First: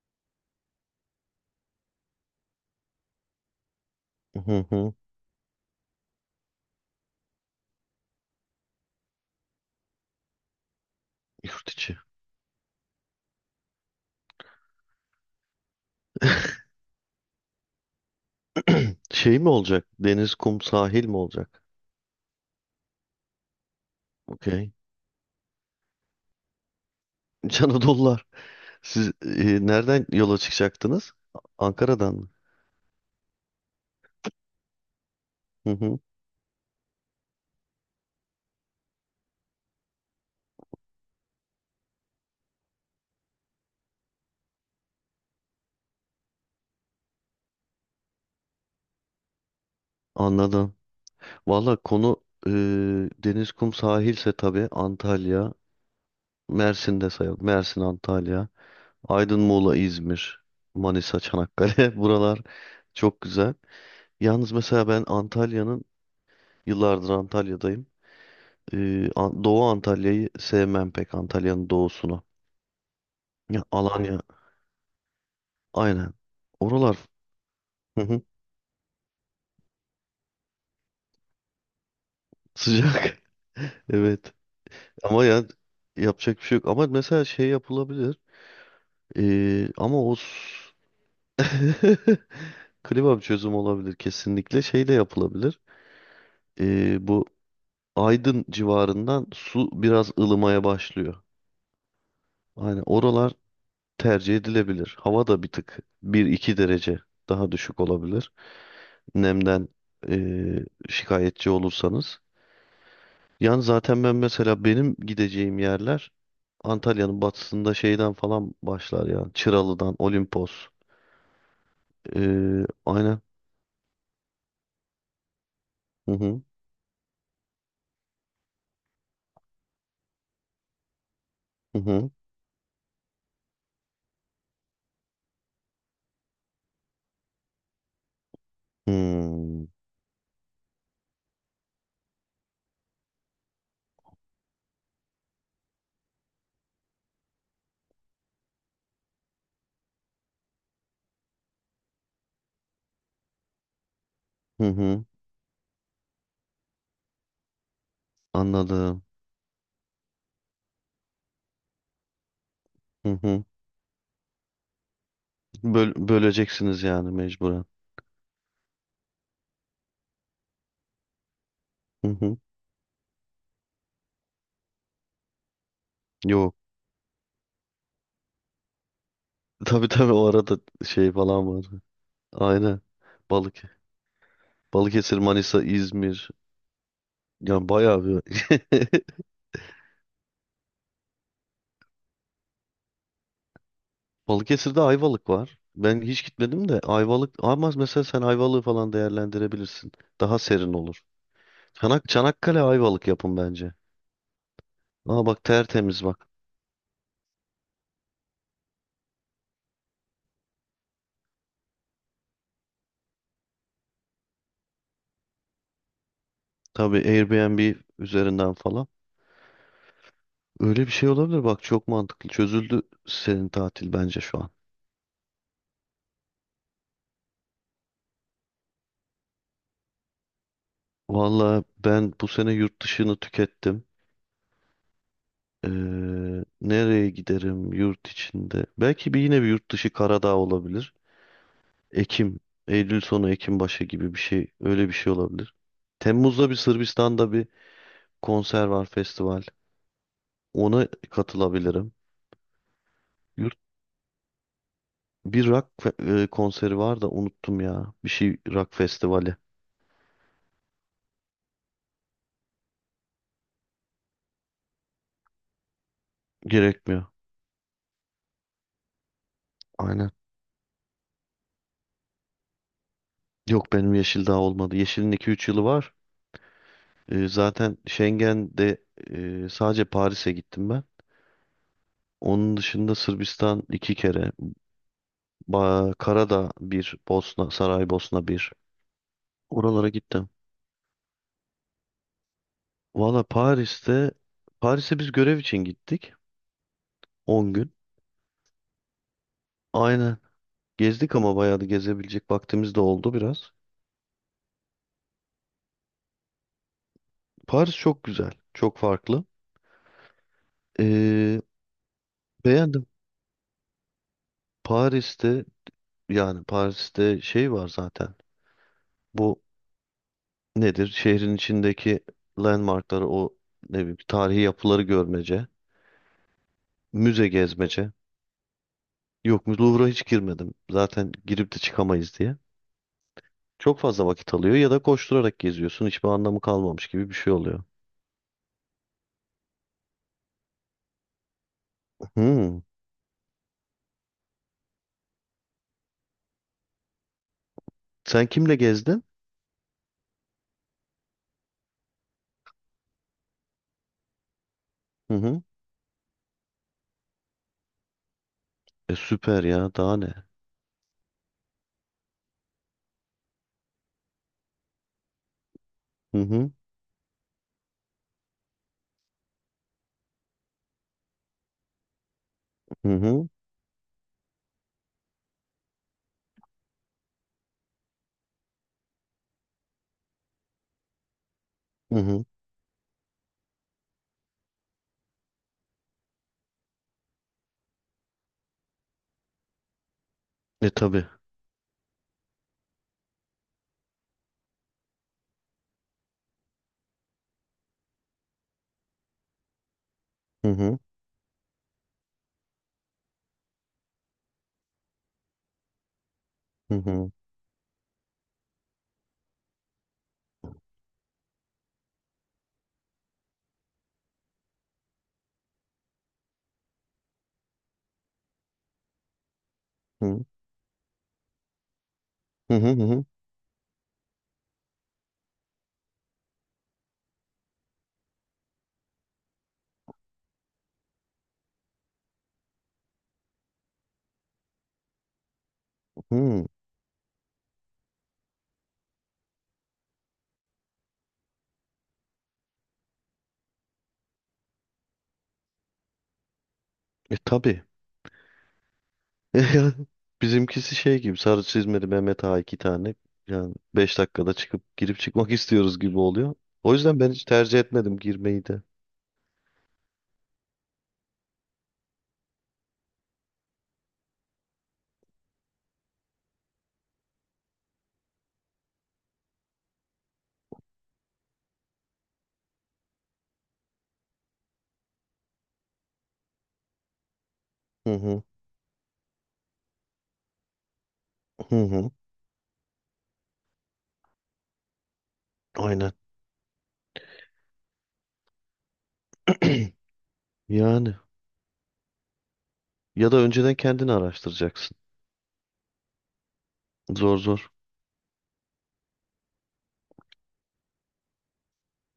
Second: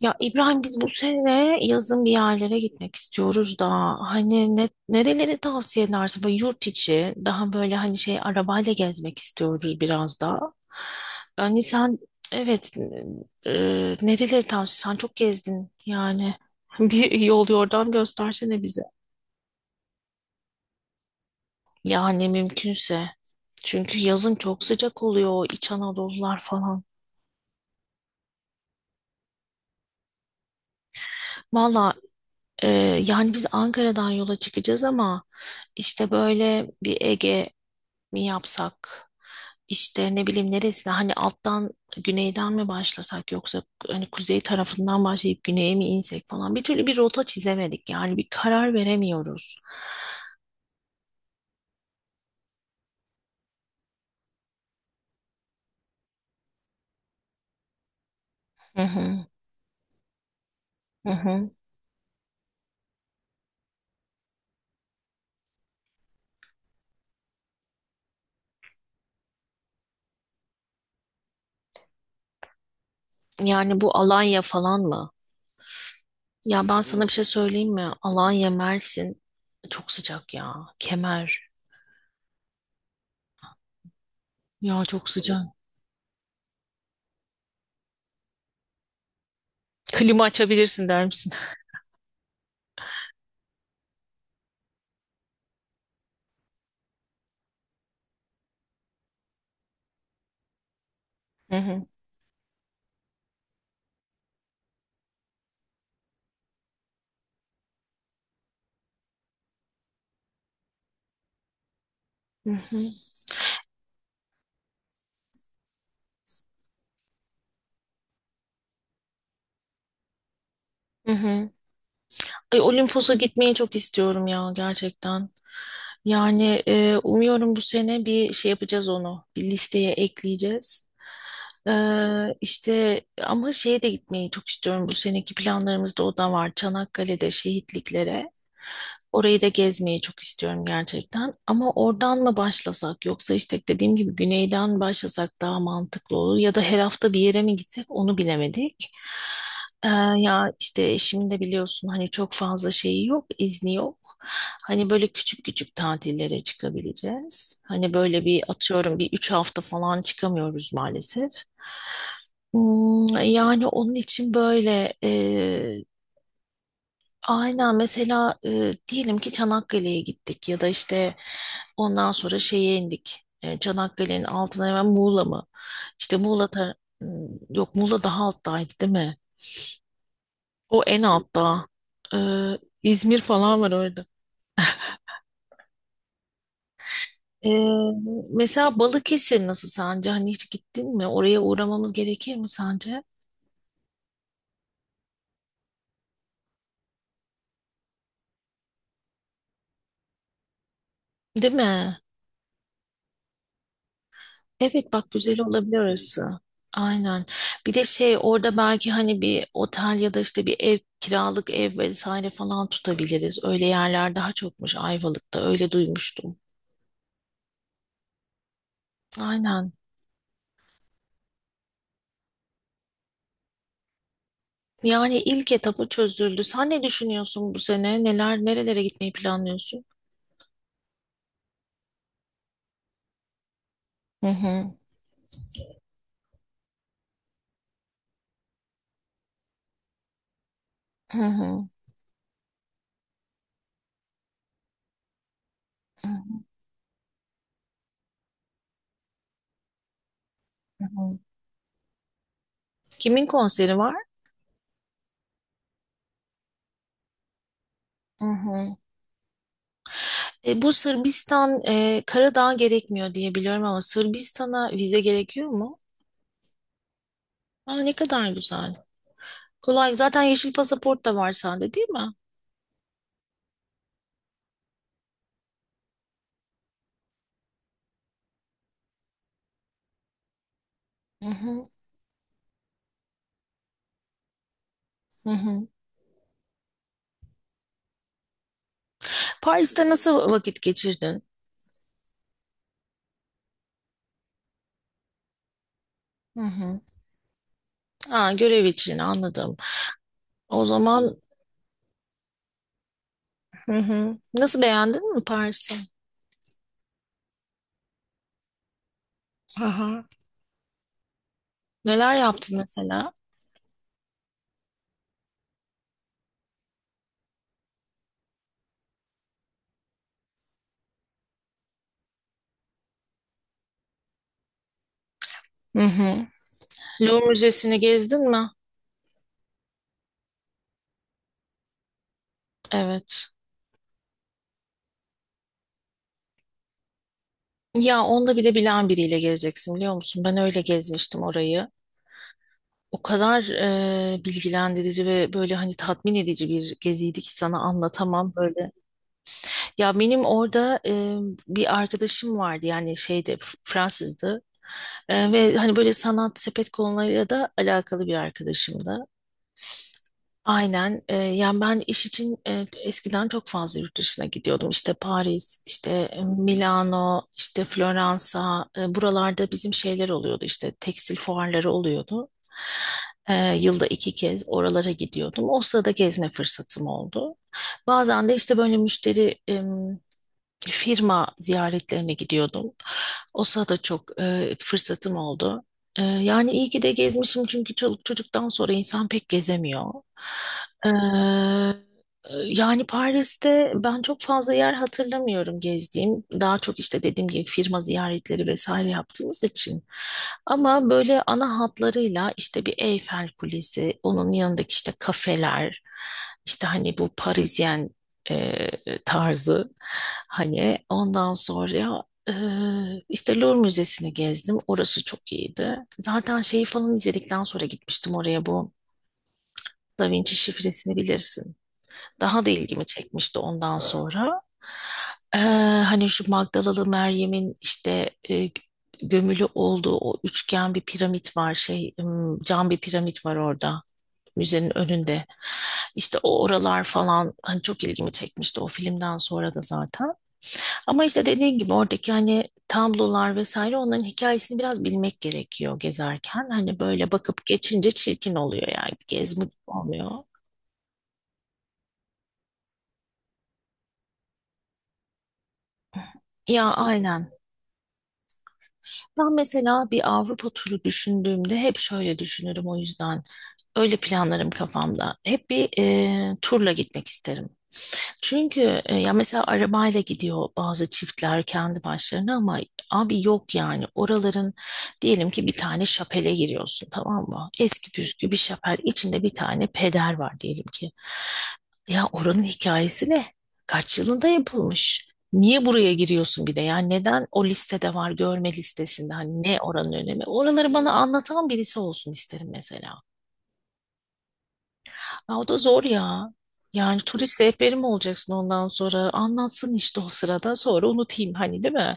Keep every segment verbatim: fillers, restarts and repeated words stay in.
Ya İbrahim biz bu sene yazın bir yerlere gitmek istiyoruz da hani Hı ne, hı. nereleri tavsiye edersin? Böyle yurt içi daha böyle hani şey arabayla gezmek istiyoruz biraz da. Yani Yurt içi. sen evet e, nereleri tavsiye sen çok gezdin yani bir yol yordam göstersene bize. Şey mi olacak? Deniz, kum, sahil mi olacak? Yani mümkünse çünkü yazın çok Okey. sıcak oluyor İç Anadolular falan. İç Anadolular. Siz e, nereden yola çıkacaktınız? Valla Ankara'dan mı? Ee, yani biz Ankara'dan yola çıkacağız ama Hı hı. işte böyle bir Ege mi yapsak? İşte ne bileyim neresine hani alttan güneyden mi başlasak yoksa hani kuzey tarafından başlayıp güneye mi insek falan bir türlü bir rota çizemedik yani bir karar veremiyoruz. Anladım. Valla konu e, deniz, kum, sahilse tabii Antalya, Mersin de sayalım. Mersin, Antalya, Hı hı, Aydın, Muğla, İzmir, hı Manisa, hı. Çanakkale. Buralar çok güzel. Yalnız mesela ben Antalya'nın, yıllardır Antalya'dayım. Ee, An- Doğu Antalya'yı sevmem pek Antalya'nın doğusunu. Ya Yani bu Alanya Alanya falan mı? aynen. Ya ben Oralar sana bir şey söyleyeyim mi? hı hı, Alanya, Mersin çok sıcak ya. Kemer. sıcak. Evet. Ya çok Ama sıcak. ya yapacak bir şey yok. Ama mesela şey yapılabilir. Ee, ama o s- Klima açabilirsin der misin? Kebap çözüm olabilir kesinlikle. Şey de yapılabilir. Ee, bu Aydın civarından su biraz ılımaya başlıyor. Hı hı. Aynen oralar tercih edilebilir. Hava da bir tık bir iki derece daha düşük olabilir. Nemden eee, şikayetçi olursanız. Hı hı. Yani zaten ben mesela benim gideceğim yerler Antalya'nın batısında şeyden falan başlar yani. Çıralı'dan, Olimpos. Hı hı. Ay, Eee Olimpos'a Aynen. gitmeyi çok istiyorum ya gerçekten. Hı hı. Yani e, umuyorum bu sene bir şey yapacağız onu. Bir listeye ekleyeceğiz. E, Hı hı. işte ama şeye de gitmeyi çok istiyorum. Bu seneki planlarımızda o da var. Çanakkale'de şehitliklere. Orayı da Hmm, gezmeyi çok istiyorum gerçekten. Ama oradan mı başlasak yoksa işte dediğim gibi güneyden başlasak daha mantıklı olur. Ya da her hafta bir yere mi gitsek onu bilemedik. Ee, ya işte eşimin de biliyorsun hani çok fazla şeyi yok, izni yok. hı Hani hı. böyle küçük küçük tatillere çıkabileceğiz. Hani böyle bir atıyorum Anladım. bir üç hafta falan çıkamıyoruz maalesef. Hı Hmm, hı. yani onun için böyle e, Böl- böleceksiniz yani mecburen. aynen mesela e, diyelim ki Çanakkale'ye gittik ya da işte Hı ondan hı. sonra şeye indik. E, Çanakkale'nin altına hemen Muğla mı? İşte Muğla Yok. tar- Hmm, yok Muğla daha alttaydı değil mi? Tabii tabii o arada O en şey falan var. altta. Ee, Aynen. İzmir falan var Balık. orada. Balıkesir, Manisa, İzmir. Ee, Yani bayağı bir. mesela Balıkesir nasıl sence? Hani hiç gittin mi? Oraya uğramamız gerekir mi sence? Balıkesir'de Ayvalık var. Ben hiç gitmedim de Ayvalık ama mesela sen Ayvalık'ı falan değerlendirebilirsin. Daha serin olur. Değil mi? Çanak, Çanakkale Ayvalık yapın bence. Evet bak Aa güzel bak olabilir tertemiz bak. orası. Aynen. Bir de şey orada belki hani bir otel ya da işte bir ev kiralık ev vesaire falan tutabiliriz. Öyle yerler daha çokmuş Ayvalık'ta. Öyle duymuştum. Tabii Airbnb üzerinden falan. Aynen. Öyle bir şey olabilir bak çok mantıklı. Çözüldü senin tatil bence şu an. Yani ilk etapı çözüldü. Sen ne düşünüyorsun bu sene? Neler nerelere gitmeyi planlıyorsun? Valla ben bu sene yurt dışını tükettim. Hı hı. Ee, Nereye giderim yurt içinde? Belki bir yine bir yurt dışı Karadağ olabilir. Hı hı. Ekim, Eylül sonu Ekim başı gibi bir şey öyle bir şey olabilir. Temmuz'da bir Sırbistan'da bir konser var, festival. Ona hı. katılabilirim. Kimin Yurt, konseri var? Bir rock fe- e, konseri var da unuttum ya. Bir Hı şey rock hı. festivali. E, bu Sırbistan, e, Karadağ gerekmiyor diye biliyorum ama Sırbistan'a vize gerekiyor mu? Gerekmiyor. Aa, ne kadar güzel. Kolay. Aynen. Zaten yeşil pasaport da var sende değil mi? Yok benim Yeşil daha olmadı. Yeşil'in iki üç yılı var. E, zaten Schengen'de e, sadece Paris'e gittim ben. Hı hı. Onun dışında Sırbistan iki kere. Hı hı. Ba Karadağ bir, Bosna, Saraybosna bir. Paris'te Oralara gittim. nasıl vakit geçirdin? Valla Paris'te, Paris'e biz görev için gittik. Hı hı. On gün. Aa, görev için anladım. Aynen. O Gezdik zaman ama bayağı da gezebilecek vaktimiz de oldu biraz. hı hı. Nasıl beğendin mi Paris'i? Paris çok güzel, çok farklı. Hı hı. Ee, Neler yaptın Beğendim. mesela? Paris'te yani Paris'te şey var zaten. Bu nedir? Şehrin içindeki landmarkları o ne bileyim tarihi yapıları görmece, Hı hı. Louvre müze Müzesi'ni gezmece. gezdin mi? Yok Louvre'a hiç girmedim. Zaten girip de çıkamayız diye. Evet. Çok fazla vakit alıyor ya da koşturarak geziyorsun. Hiçbir anlamı kalmamış gibi bir şey oluyor. Ya onda bile bilen biriyle geleceksin biliyor musun? Ben öyle gezmiştim orayı. Hmm. O kadar e, bilgilendirici ve böyle hani tatmin edici bir geziydi ki sana Sen anlatamam kimle böyle. gezdin? Ya benim orada e, bir arkadaşım vardı yani şeyde F- Fransızdı. Hı E, hı. ve hani böyle sanat sepet konularıyla da alakalı bir E, arkadaşımdı. süper ya daha ne? Aynen. Ee, yani ben iş için e, eskiden çok fazla yurt dışına gidiyordum. İşte Paris, işte Hı e, hı. Milano, işte Floransa. E, buralarda bizim şeyler oluyordu. İşte tekstil fuarları oluyordu. Hı hı. Ee, yılda iki kez oralara gidiyordum. O sırada gezme fırsatım oldu. Bazen de işte böyle müşteri firma Hı ziyaretlerine hı. gidiyordum. O sırada çok e, fırsatım oldu. E, yani iyi ki de gezmişim çünkü çoluk çocuktan sonra insan pek gezemiyor. E E, tabii. yani Paris'te ben çok fazla yer hatırlamıyorum gezdiğim. Daha çok işte dediğim gibi firma ziyaretleri vesaire yaptığımız için. Hı hı. Ama böyle ana hatlarıyla işte bir Eyfel Kulesi, onun yanındaki işte kafeler, işte Hı hani bu hı. Parisyen e, tarzı hani ondan sonra e, işte Louvre Müzesi'ni gezdim orası çok iyiydi zaten şeyi falan izledikten sonra gitmiştim oraya bu Hı Da hı. Vinci şifresini bilirsin daha da Hı ilgimi hı. çekmişti ondan sonra E, hani şu Magdalalı Meryem'in işte e, gömülü olduğu o üçgen bir piramit var şey m, cam bir piramit var orada müzenin önünde. İşte o Hı. oralar falan hani çok ilgimi çekmişti o filmden sonra da zaten. Ama işte dediğin gibi oradaki hani tablolar vesaire onların hikayesini biraz bilmek gerekiyor gezerken. Hani böyle E bakıp tabii. geçince çirkin oluyor yani gezmek Yani oluyor. bizimkisi şey gibi sarı çizmeli Mehmet Ağa iki tane. Yani beş dakikada çıkıp girip çıkmak istiyoruz gibi oluyor. Ya O yüzden ben hiç aynen. tercih etmedim girmeyi de. Ben mesela bir Avrupa turu düşündüğümde hep şöyle düşünürüm o yüzden. Öyle planlarım kafamda. Hep bir e, turla gitmek isterim. Çünkü e, ya mesela arabayla gidiyor bazı çiftler kendi başlarına ama abi yok yani oraların diyelim ki bir tane şapele giriyorsun tamam mı? Eski Hı hı. püskü bir şapel içinde bir tane peder var diyelim ki. Hı hı. Ya oranın hikayesi ne? Kaç yılında yapılmış? Niye Aynen. buraya giriyorsun bir de? Yani neden o listede var görme listesinde? Hani ne oranın önemi? Oraları bana Yani anlatan birisi olsun isterim mesela. ya da önceden kendini araştıracaksın. Ya o da zor ya. Yani Zor turist zor. rehberi mi olacaksın ondan sonra? Anlatsın işte o sırada sonra unutayım hani değil mi?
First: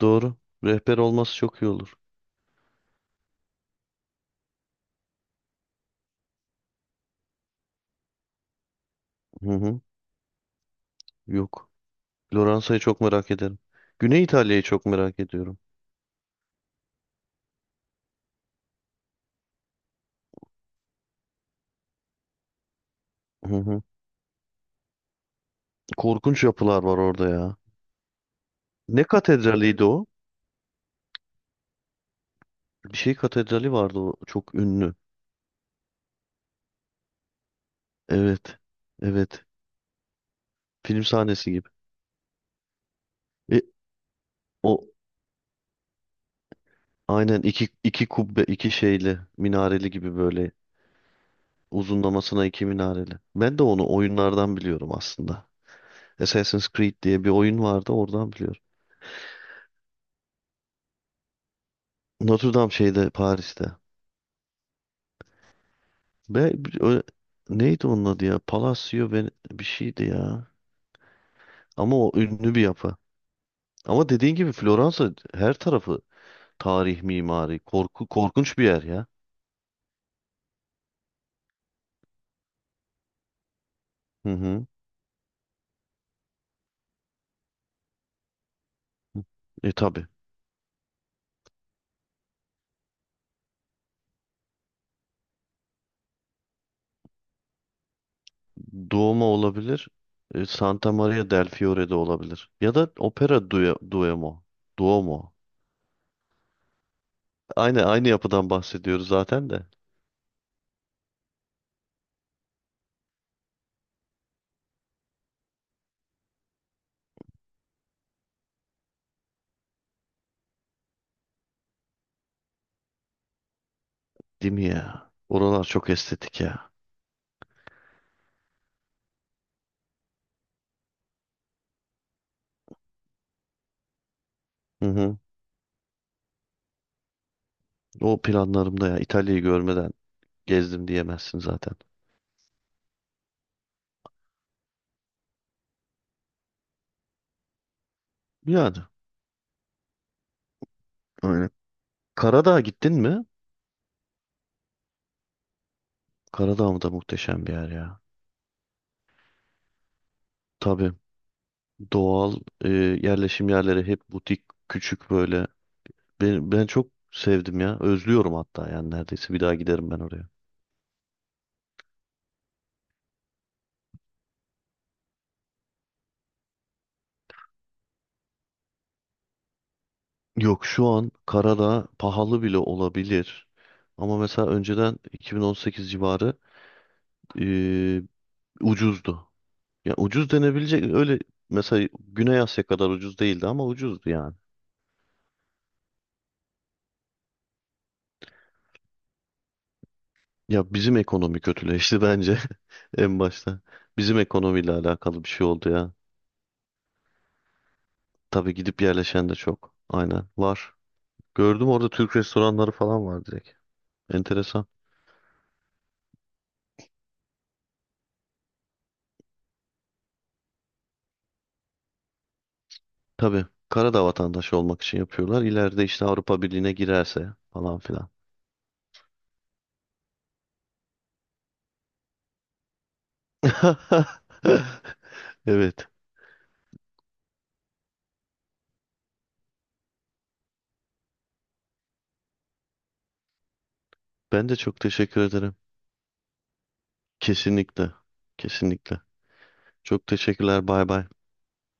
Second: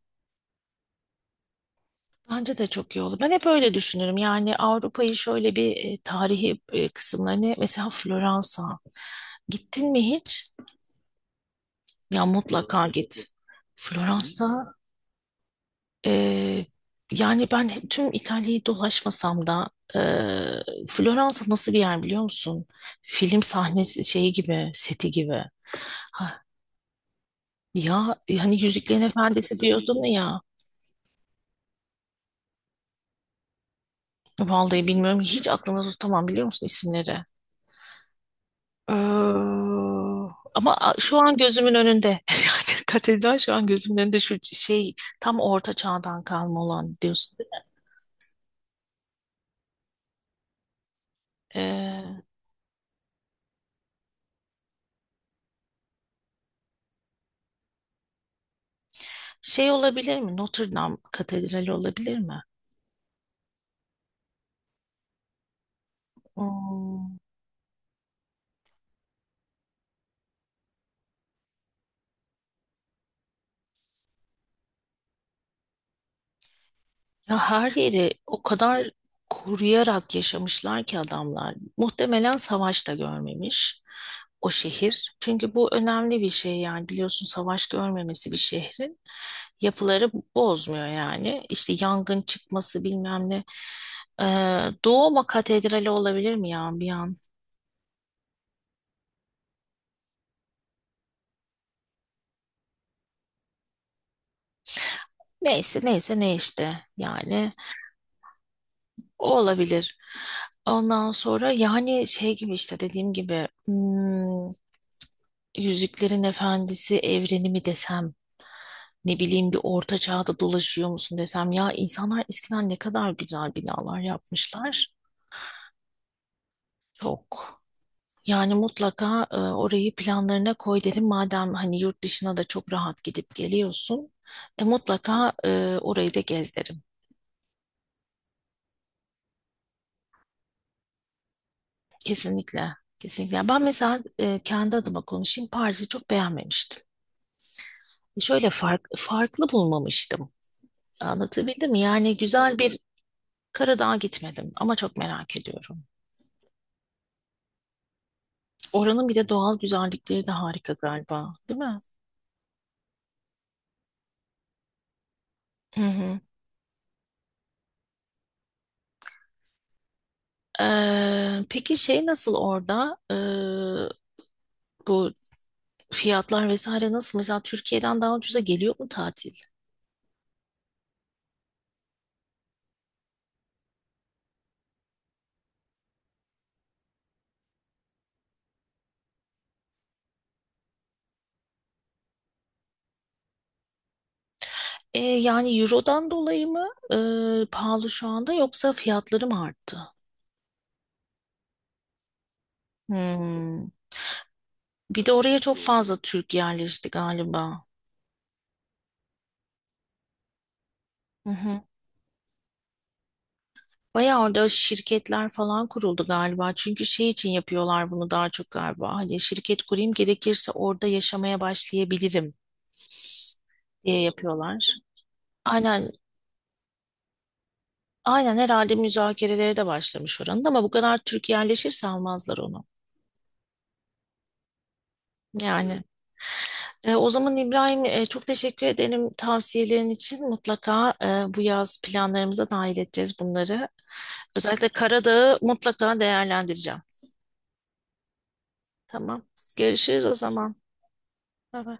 Doğru. Rehber olması çok iyi olur. Bence de çok iyi olur. Ben hep öyle düşünürüm. Yani Avrupa'yı şöyle bir e, tarihi e, kısımlarını mesela Floransa. Hı hı. Gittin mi hiç? Yok. Ya Floransa'yı mutlaka çok git. merak ederim. Güney Floransa İtalya'yı çok merak ediyorum. e, yani ben tüm İtalya'yı dolaşmasam da e, Floransa nasıl bir yer biliyor musun? Film Hı hı. sahnesi şeyi gibi, seti gibi. Korkunç yapılar var orada ya. Ya e, hani Yüzüklerin Ne Efendisi katedraliydi diyordun o? ya. Bir şey katedrali vardı o çok Vallahi ünlü. bilmiyorum. Hiç aklımda tutamam biliyor musun isimleri? Evet. Evet. Ee, ama a- Film şu an sahnesi gibi. gözümün önünde. Yani katedral şu E, an gözümün önünde şu O şey tam orta çağdan kalma olan diyorsun. aynen iki iki kubbe iki şeyli minareli gibi böyle Ee, uzunlamasına iki minareli. Ben de onu oyunlardan biliyorum aslında. Assassin's Creed diye bir oyun vardı oradan biliyorum. şey olabilir mi? Notre Dame Katedrali olabilir mi? Notre Dame şeyde Paris'te. Ve bir- ö- Hmm. neydi onun adı ya? Palacio ve bir şeydi ya. Ama o ünlü bir yapı. Ama dediğin gibi Floransa her tarafı tarih, Ya mimari, her korku yeri o korkunç bir yer kadar ya. koruyarak yaşamışlar ki adamlar. Muhtemelen savaş da görmemiş Hı o hı. şehir. Çünkü bu önemli bir şey yani biliyorsun savaş görmemesi bir şehrin E tabii. yapıları bozmuyor yani. İşte yangın çıkması bilmem ne. Ee, Doğuma Katedrali olabilir mi ya bir an? Duomo olabilir. E, Santa Maria del Fiore'de olabilir. Ya da Opera Due Duomo. Duomo. Neyse neyse ne işte yani Aynı aynı yapıdan bahsediyoruz o zaten de. olabilir. Ondan sonra yani şey gibi işte dediğim gibi hmm, Yüzüklerin Efendisi evreni mi desem, ne bileyim bir orta çağda dolaşıyor musun desem ya insanlar eskiden ne kadar güzel binalar Değil mi yapmışlar. ya? Oralar çok estetik ya. Çok. Yani mutlaka e, orayı planlarına koy derim madem hani yurt dışına da çok rahat gidip geliyorsun. E, Hı hı. mutlaka e, orayı da gez derim. O planlarımda ya. İtalya'yı görmeden gezdim diyemezsin zaten. Kesinlikle. Kesinlikle. Ben mesela e, kendi adıma konuşayım Paris'i çok beğenmemiştim. Şöyle Yani. fark, farklı bulmamıştım. Aynen. Anlatabildim mi? Yani güzel Karadağ'a bir gittin mi? Karadağ'a gitmedim ama çok merak ediyorum. Karadağ mı da muhteşem bir yer ya. Oranın bir de doğal güzellikleri de harika Tabii. galiba, değil mi? Doğal e, yerleşim yerleri hep butik, küçük böyle. Hı hı. Ben, ben çok sevdim ya. Özlüyorum hatta yani neredeyse bir daha giderim ben oraya. Ee, peki şey nasıl orada? Ee, bu fiyatlar vesaire nasıl? Mesela Türkiye'den daha ucuza geliyor mu tatil? Yok şu an Karadağ pahalı bile olabilir. Ama mesela önceden iki bin on sekiz civarı eee, ucuzdu. Ya ucuz denebilecek öyle mesela Güney Asya kadar ucuz değildi ama ucuzdu yani. Ee, yani Euro'dan dolayı mı ee, pahalı şu anda yoksa fiyatları mı arttı? Ya bizim ekonomi kötüleşti bence en başta. Hmm. Bizim ekonomiyle Bir de alakalı bir oraya şey çok oldu ya. fazla Türk yerleşti galiba. Tabii gidip yerleşen de çok. Aynen var. Hı hı. Gördüm orada Türk restoranları falan var direkt. Bayağı orada Enteresan. şirketler falan kuruldu galiba. Çünkü şey için yapıyorlar bunu daha çok galiba. Hani şirket kurayım gerekirse orada yaşamaya başlayabilirim Tabii diye Karadağ vatandaşı yapıyorlar. olmak için yapıyorlar. İleride Aynen, işte Avrupa Birliği'ne girerse falan filan. aynen herhalde müzakerelere de başlamış oranın ama bu kadar Türk yerleşirse almazlar onu. Yani Evet. e, o zaman İbrahim e, çok teşekkür ederim tavsiyelerin için. Mutlaka e, bu yaz planlarımıza dahil edeceğiz bunları. Ben de Özellikle çok teşekkür Karadağ'ı ederim. mutlaka değerlendireceğim. Kesinlikle. Kesinlikle. Tamam. Görüşürüz Çok o zaman. teşekkürler. Bay bay. Bye bye.